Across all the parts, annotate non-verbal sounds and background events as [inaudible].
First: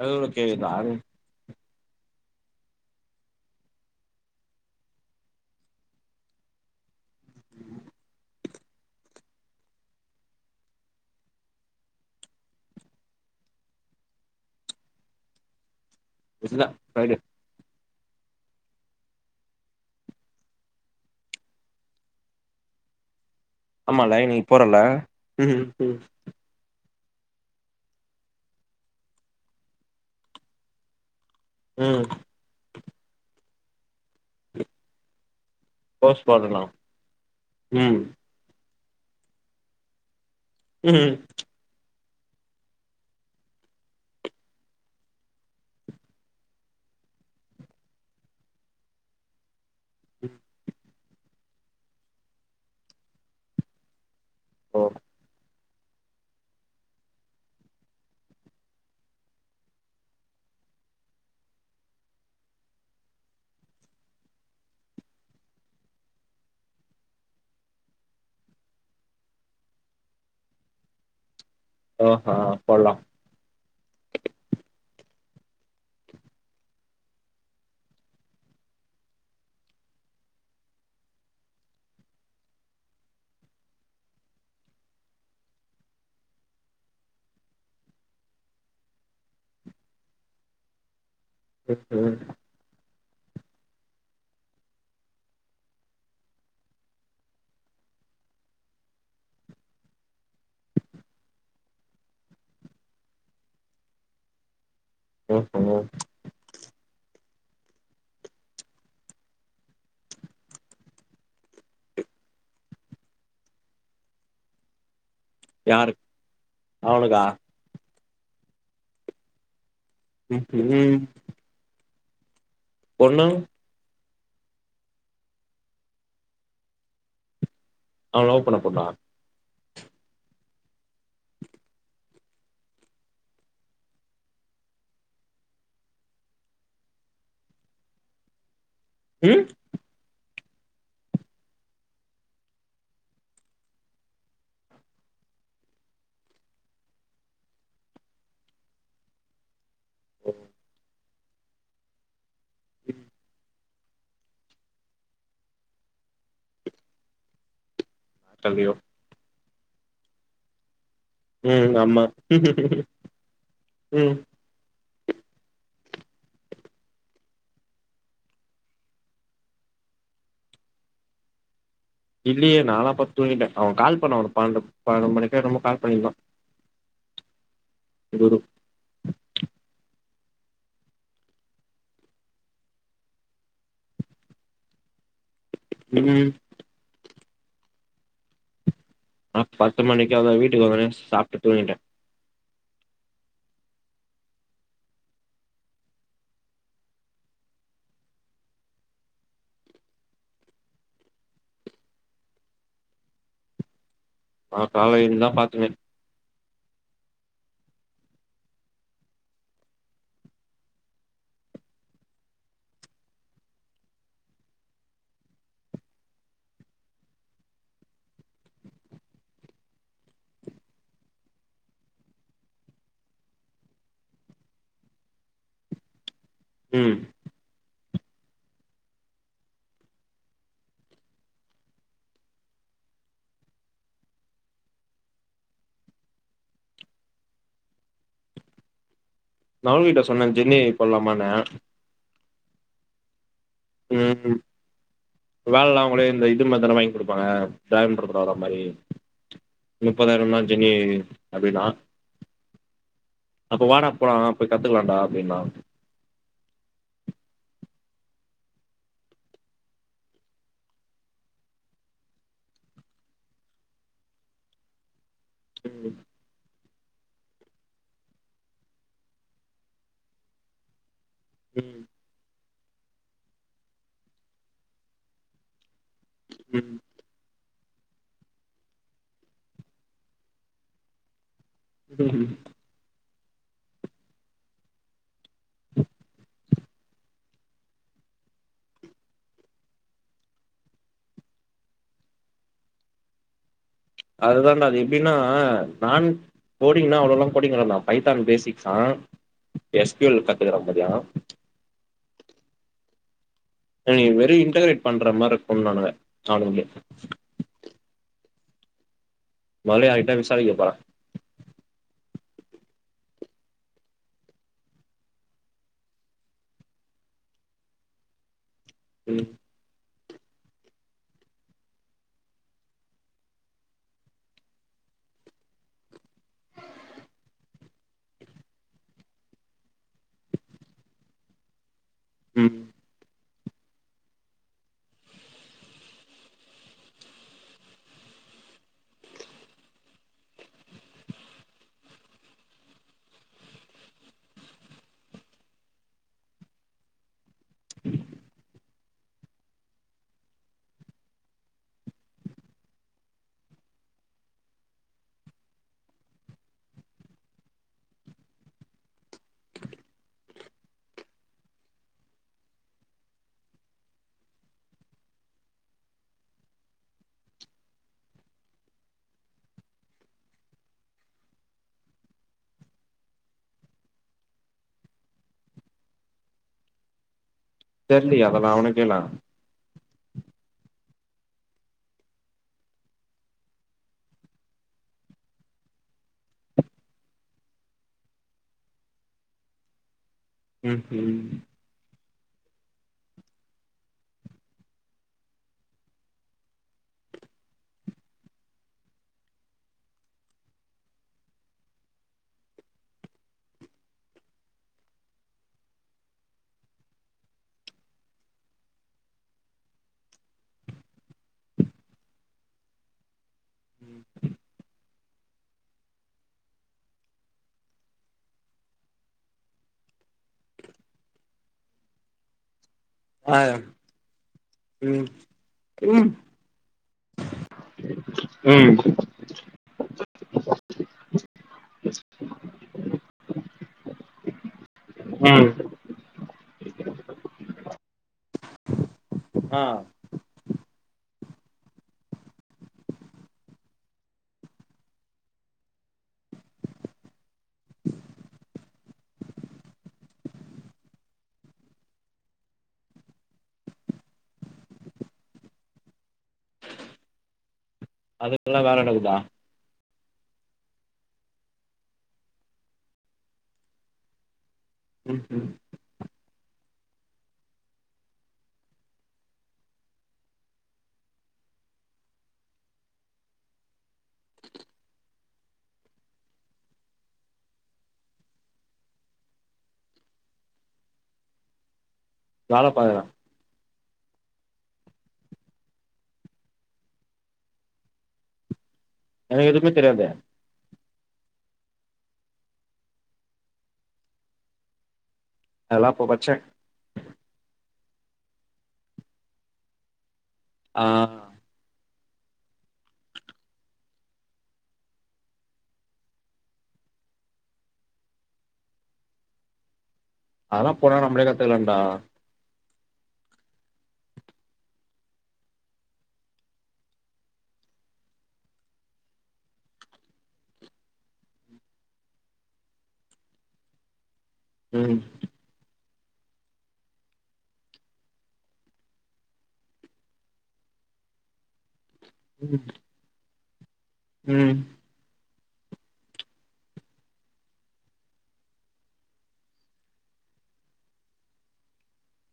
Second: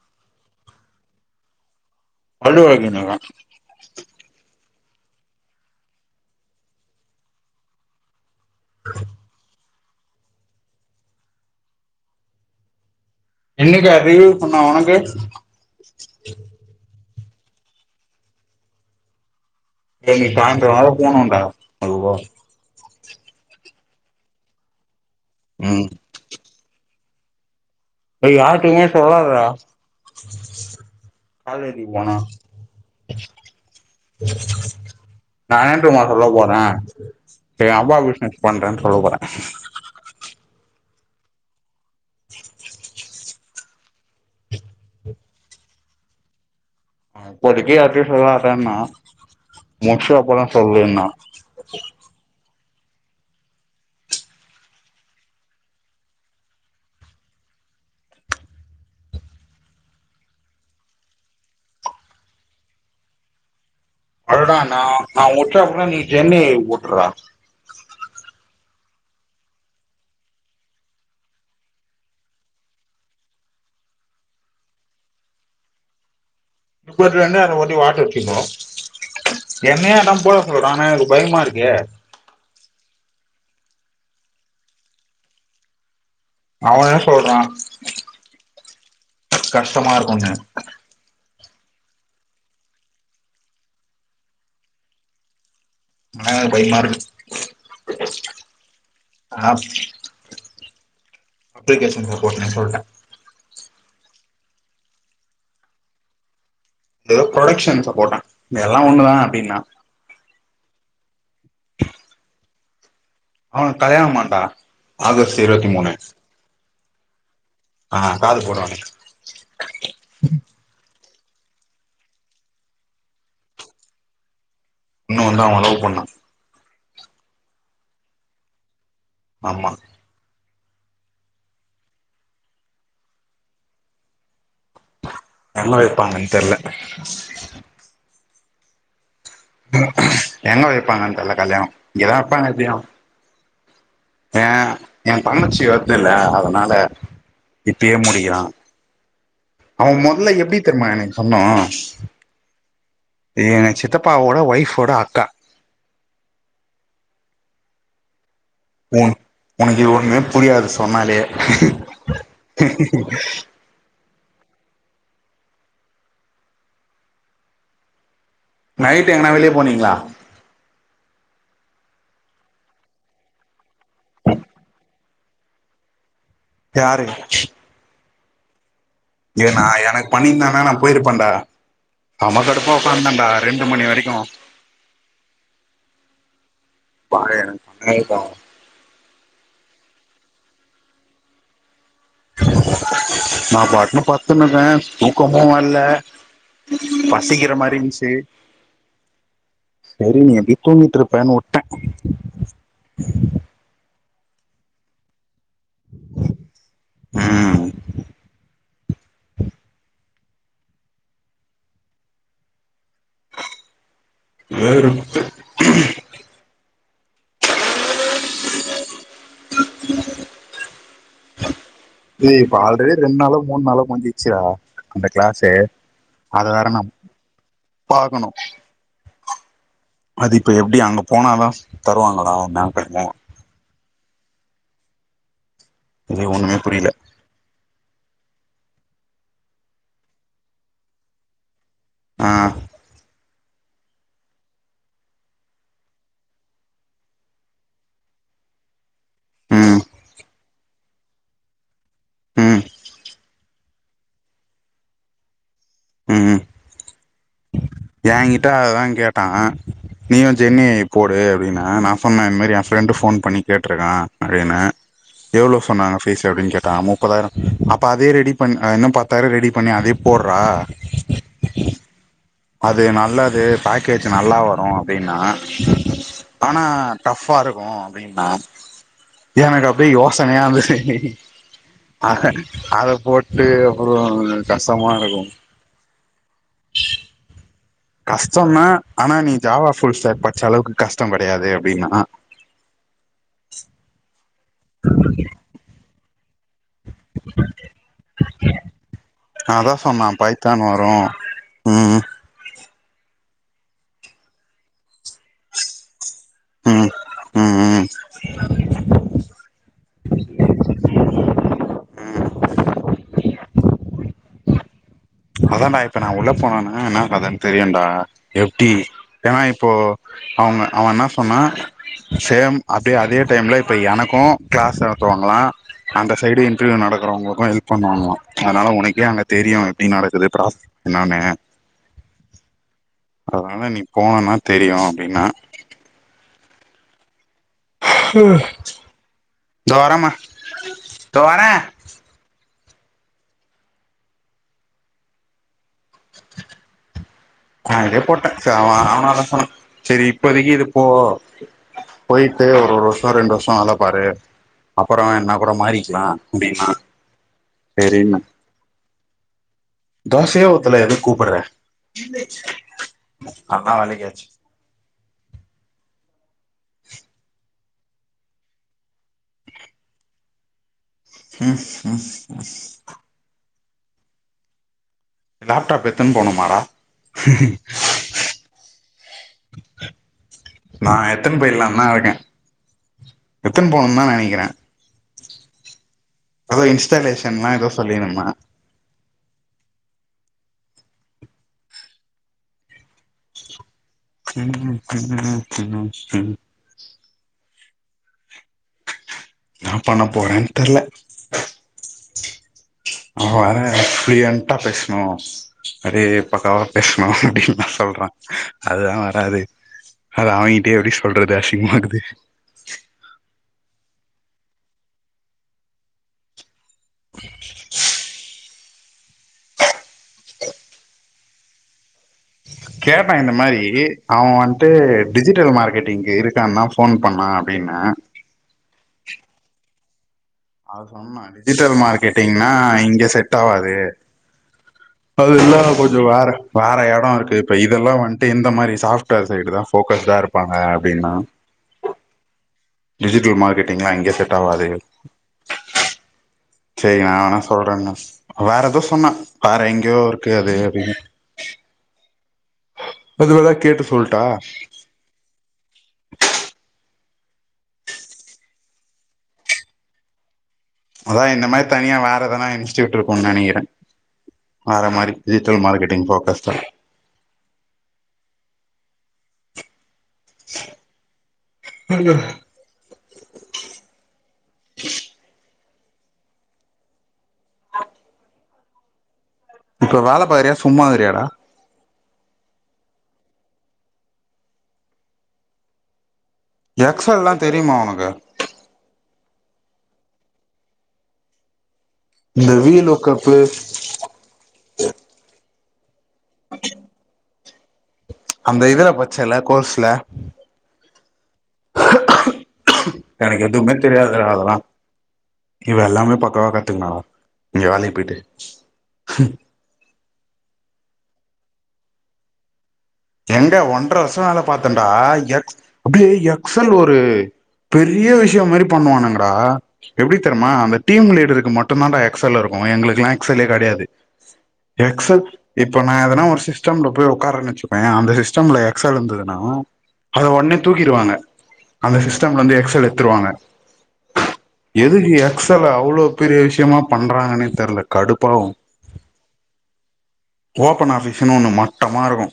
அது ஓகே தாரு [unintelligible] வழு எழுதி இருந்தீங்க [unintelligible] [inaudible] [inaudible] என்னக்கு அதே சொண்ணா உனக்கு எஸ்டர்டே ஃபிரைடே ஏ இன்னைக்கு சாயந்திரோ வேற போனுடா அதுவு ஆமால லைன்நீ போறல ம் ம் இத யார்ட்டமே சொல்லாதடா காலேஜ்கு ம் போன [unintelligible] போஸ்ட் சொல்ல போறே போடலா எங்க அப்பா ம் பிசினஸ் பண்றேன்னு சொல்ல போறே ம் அப்போதிக்கு யார்ட்டயு சொல்லாதன்னா முடிச்ச அப்றோ சொல்லுன்னா ஓ அடடா நா முடிச்சப்பரோ நீ சென்னை ஒட்டுறா ஆ ஆ போலாம் [inaudible] முப்பத்து ரெண்டு அது ஒட்டி வாட்டர் கிண்ணோ [unintelligible] என்னயு அதா போட சொல்றா ஆனா எனக்கு பயமா இருக்கே அவ என்ன சொல்றா கஷ்டமா இருக்குனு ம் ம் ஆனா எனக்கு பயமா இருக்கு ஆ அப்ளிகேஷன் போடனுன்னு சொல்ட்ட ஓ ஓ எதோ ப்ரொடக்க்ஷன் சப்போட்டா எல்லா ஒண்ணுதா அப்டின்னா [inaudible] அவனுக்கு கல்யாணோமாடா ஆகஸ்ட் இருவத்தி மூணு அவளுக்கா ஆ கால் போட்ரானே ம் ஒண்ணு இன்னொன்னு அவ அல்லோ பண்ணா அவ லவ் பண்ண பொண்ணா ஆமா எங்க வெய்ப்பாங்கன் தெர்ல ம் எங்க வெய்ப்பாங்க தெர்ல கல்யாணோ இங்கதா வெப்பாங்க எப்டியு ஏ எந்தங்கச்சி வர்துல்ல அதனால இப்பயே முடிக்கிறா அவ மொதல எப்டி தெரிமா எனக்கு சொன்னா ம் எங்க சித்தப்பாவோட ஒய்ஃபோட அக்கா தள்ளியோ உன் உனக்கு ஒன்மே புரியாது சொன்னாலே ம் ஆமா ம் நைட் எங்கனா வெளிய போனீங்ளா இல்லயே நால்லா பத் தூங்கிட்டே அவ கால் பண்ணா ஒரு பண்டு பன்னெண்டு மணிக்கா என்னமோ கால் பண்ணீர்ந்தா யாரு செரி விடு ஏனா எனக் பண்ணீர்ந்தானா நா போயிருப்பன்டா செமா கடுப்பா ஒக்காந்தன்டா ரெண்டு மணி வரிக்கு ம்ம் பாரே எனக் பண்ணீர்க்கா நா பத்து மணிக்காவே வீட்டுக் வந்தோன்னேயு சாப்ட்டு தூங்கிட்டே நா பாட்னு பத்துன்னுர்க்க தூக்கமு வர்ல பசிக்கிற மாரி இந்ச்சு செரி நீ எப்டியு தூங்கிட்ருப்பனு உட்டே நா கால்ல எழுந்துதா பாத்தனே ம் வேற புக்கு [inaudible] [inaudible] டே இப்ப ஆல்ரெடி ரெண் நாளோ மூண் நாளோ‌ முஞ்சிச்சுடா அந்த கிளாஸே அத வேற நா ம் பாக்கணு அது இப்போ எப்டி அங்க போனா தா தருவாங்களாடா மேம் பேர்ல இது ஒன்னுமே புரியில நானு வீட்லே சொன்னே ஜெம்னி ஏ ஐ போட்லாமானு ஆ ம் வேல்லா அவுங்களே இந்த இது மார் தான வாய்ங் குடுப்பாங்க பேங்ல்ருக்கற வேல மாரி ம் முப்பதாய்ரோன்னா ஜெம்னி ஏ ஐ அப்டின்னா ம் அப்ப வாடா போலா போய் கத்துக்கலான்டா அப்டின்னா ம் ம் ஏங்கிட்ட அததா கேட்டா நீயு ஜெம்னி ஏ ஐ போடு அப்டின்னா நா சொன்னே இந் மாரி எ ஃப்ரெண்டு ஃபோன் பண்ணி கேட்ருக்கா நெறையனு எவ்ளோ ம் சொன்னாங்க ஃபீஸ் அப்டின் கேட்டா முப்பதாய்ரோ அப்ப அதே ரெடி பண் அ இன்னு பத்தாய்ரோ ரெடி பண்ணி அதே போட்றா ம் அது நல்லது பேக்கேஜ் நல்லா வரு அப்டின்னா ஆனா ம் டஃப்யா இருக்கு அப்டின்னா எனக்கு அப்டி யோசனையா இருந்து ம் அதே போட்டு அப்புறோ கஷ்டமா இருக்கு கஷ்டோந்தா ஆனா நீ ஜாவா ஃபுல் ஸ்டேக் படிச்ச அளவுக்கு கஷ்டோ கிடையாது அப்டின்னா அதுதான்டா அது எப்டின்னா நான் கோடிங்னா அவ்ளோலா கோடிங் வராதா பைத்தான் பேசிக்ஸ்ஸா அதா எஸ் சொன்னா பி எல் கத்துக்குற பைத்தான் வரு மாதியா ம் மாரி வெறு இன்டகரேட் பண்ற மாரி இருக்குன்றானுங்க அவனுங்ளே ம் ம் ம் பழய ஆய்ட்டா விசாரிக்கப்போற அதான்டா இப்ப நா உள்ள போனனா என்ன கதனு தெரியுடா எப்டி ம் ஏன்னா இப்போ அவங்க அவ இன்ன சொன்னா சேம் அதே அதே டைம்ல இப்ப எனக்கு கிளாஸ் நடத்துவாங்ளா அந்த சைடு இன்டர்வியூ நடக்கறவங்களுக்கு ஹெல்ப் பண்ணுவாங்ளா அதனால உனக்கே அங்க தெரியு ப்டி நடக்குது ப்ராஸஸ் என்னான்னு ம் அதனால நீ போனனா தெரியு அப்டின்னா இதோ வரேன்மா வரேன் நா இதே போட்டே ச அவ அவனு அதா சொன்ன சரி இப்பதைக்கு இது போ போயிட்டு ஒரு ஒர்வருஷ ரெண்டு வருஷ ஆலப்பாரு அப்பற என்ன கூடா மாறிக்கலா அப்டின்னா வேறென்ன... தோசையே ஊத்தளே எதுக்கு கூப்டாரே அதா வேலக்கு ஆச்சு ஹ்ஹ லேப்டாப் எத்துன்னு போனுமாடா தெர்லியா வெ வெ அவன கேலே நா எத்தின் போயிட்லா தா இருக்கே எத்துன் போணுன் தா நெனைக்கிறே ஏதோ இன்ஸ்டாலேஷன்ன ஏதோ சொல்லியிருந்தா ம் ம் [unintelligible] இன்ன பண்ண போறேன் தெர்ல அங்க வேற புளுயண்டா பேச்ணு அப்டியே பக்கவா பேச்ணு சொல்ற அதுதா வராது அத அவங்கிட்டே எப்டி சொல்றது அசிங்மாக்குது ம் கேப்ப இந்த ஆ மாரி அவ வன்ட்டு ம் டிஜிட்டல் ம் மார்க்கெட்டிங்கு இருக்கான்னா ஃபோன் பண்ணா அப்டின்ன ம் அது சொன்னா டிஜிட்டல் மார்க்கெட்டிங்னா இங்க செட் ஆவாது அது ம் இல்ல கொஞ்ச வேற வேற இடோ இருக்கு இப்ப இதெல்லா வன்ட்டு எந்த மாரி சாப் டா சைடு ஆ தா ஃபோகஸ் தா இரு பாங்க அப்டின்னா டிஜிட்டல் மார்க்கெட்டிங்லா இங்க செட் ஆவாது சேரி நா வேனா சொல்றேன்ன வேற ஏதோ சொன்னா வேற எங்கேயோ இருக்கு அது அப்டின்னு அதுவேதாது கேட்டு சொல்ட்டா அதெல்லா வேலனடுக்குதா அதா இந்த மாரி தனியா வேற இதனா இன்ஸ்டியூட் இருக்குன்னு நெனைக்கிறே அதமாரி ம் ம் டிஜிட்டல் மார்கெட்டிங் போக்கஸ் தா [unintelligible] இப்போ வேல பாக்குறியா சும்மாருக்கிறியாடா வேலபாக்குற எக்ஸோலா தெரியுமா உனக்கு எனக்கு எதுவுமே தெரியாதே இந்த ரீலோக்கப்பு அதெல்லா போ பச்சே அந்த இதுல பட்ச்சேல்ல கோர்ஸ்ல ஆ எனக்கு எதுவுமே தெரியாது அதெல்லா இவ எல்லாமே பக்கவா கத்துங்கனா இங்க வேலைக்கி போயிட்டு அதெல்லா போனா நம்மளே கத்துக்கலான்டா எங்க ஒன்ற வருஷோ வேல பாத்தேன்டா எக்ஸ் அப்டியே எக்ஸன் ஒரு பெரிய விஷ்யோ மாதிரி பண்ணுவானுங்கடா எப்பிடித்தெருமா அந்த டீம் லீடருக்கு மட்டு தான்டா எக்ஸல் இருக்கு எங்களுக்கெல்லா எக்ஸல்லே கெடையாது ம் எக்ஸல் இப்ப நா எதனா ஒரு சிஸ்டம்ல போய் உக்காரன் வச்சிக்கோ அ அந்த சிஸ்டம்ல எக்ஸல் இருந்ததுன்னா அத ஒடனே தூக்கிடுவாங்க அந்த சிஸ்டம்லருந்து ம் எக்ஸல் எடுத்துருவாங்க ம் எதுக்கு எக்ஸல அவ்ளோ பெரிய விஷ்யமா பண்றாங்கன்னே தெரில கடுப்பாவு ஓப்பன் ஆஃபிஸ்ன்னு ஒன்னு மட்டமாருக்கு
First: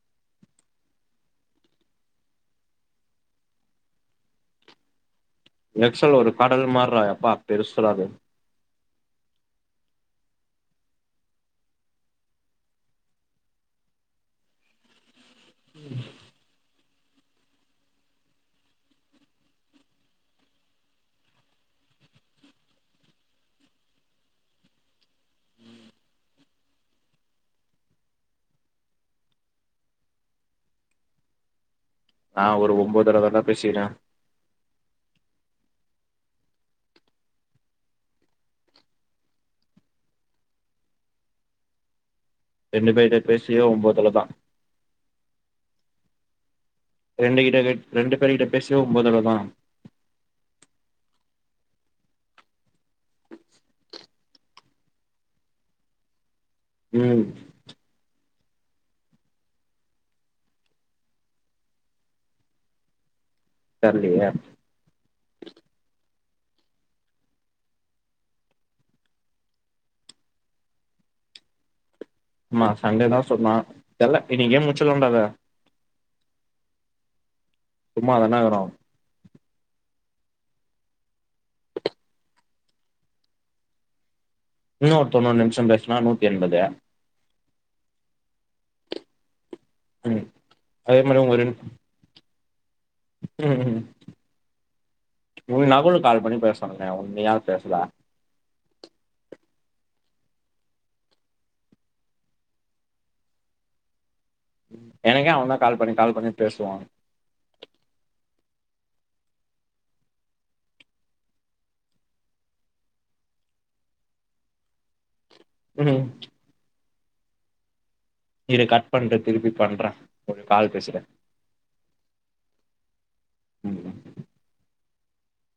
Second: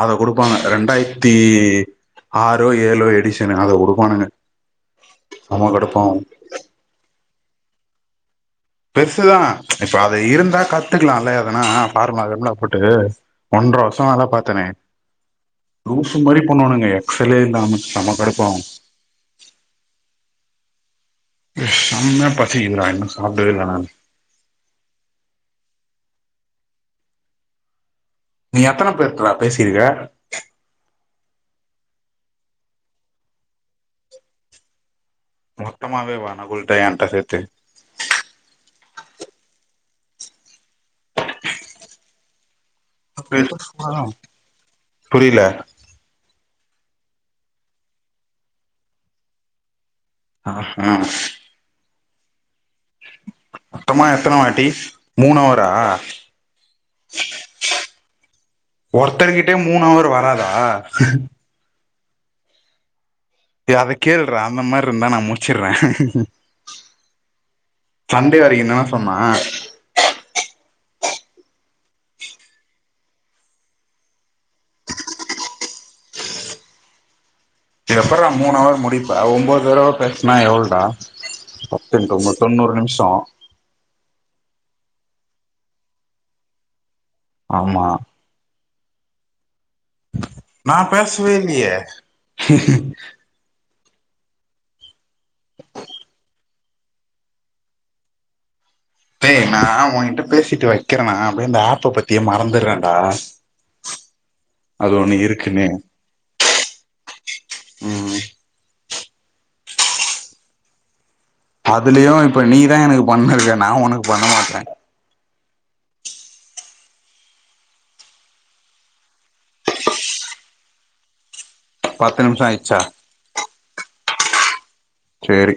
அத குடுப்பாங்க ரெண்டாயிரத்தி ஆறோ ஏழுோ எடிஷனு அத குடுப்பானுங்க செம கடுப்பாவு எக்ஸல் ஒரு கடல் மார்றா எப்பா பெருசுடா அது பெருசுதா இப்ப அது இருந்தா கத்துக்கலால்ல எதுனா ஃபார்மலா போட்டு ஒன்ற வருஷோ வேல பாத்தனே லூசு மாரி பண்ணுவாணுங்க எக்ஸ்லே இந்தாமைச்சு செம கடுப்பாகு ம் செம்மையா பசிக்குதுடா இன்னு சாப்பிடுடவே இல்ல நானு ம் நீ எத்தன பேருட்டடா பேசிருக்க நா ஒரு ஒம்போதுதடவ தான்டா பேசிறே மொத்தமாவே வேனா உன்ட என்ட்ட சேத்து ரெண்டு பேருட்ட பேசியே ஒம்பதுல தா புரியல ரெண்டு கிட்ட ரெண்டு பேருர்கிட்ட பேசிய ஒம்பதர தா ஆ ஹா மொத்தமா எத்தன வாட்டி மூணவரா ம் ஒருத்தருகிட்டயே மூணவரு வராதா ஏ அத தெர்லயே கேள்ரா அந்த மார்ருந்தா நா முடிச்சுர்றே சண்டே வரைக்கு தான சொன்னா? ஆமா சண்டேதா சொன்னா தெர்ல இன்னிக்கே முச்சுலாண்டா அத. இப்ப சும்மா எப்பட்றா தான்டா மூணு இருக்குறோ அவர் முடி ப்ப ஒம்போ தடவ பேசனா எவ்ள்டா? பத்து இன்டூ ஒம்போது தொண்ணூறு நிம்ஷோ. இன்னொரு தொண்ணூறு நிம்ஷம் பேசுனா நூத்தி எண்பது. ஆமா. ம் நா அதே மாரி பேசவே இல்லியே. உனுக்கு நகுலுக்கு கால் பண்ணி பேச சொன்னனே உன் நீ ஏ பேசல? டே நா உங்கிட்ட பேசிட்டு வெக்கிறனா அப்டியே இந்த ஆப்ப பத்தியே மறந்துர்றேன்டா. ம் எனக்கே அவந்தா கால் பண்ணி கால் பண்ணி பேசுவா. ம். அதுலியு இப்ப நீ தா எனக்கு பண்ணுருக்க நா உனுக்கு பண்ண மாட்றே. ம். இரு கட் பண்ட்டு திருப்பி பண்றே ஒரு கால் பேசிட்டு. பத்து நிம்ஷொ ஆய்ர்ச்சா? அதுதா. சேரி.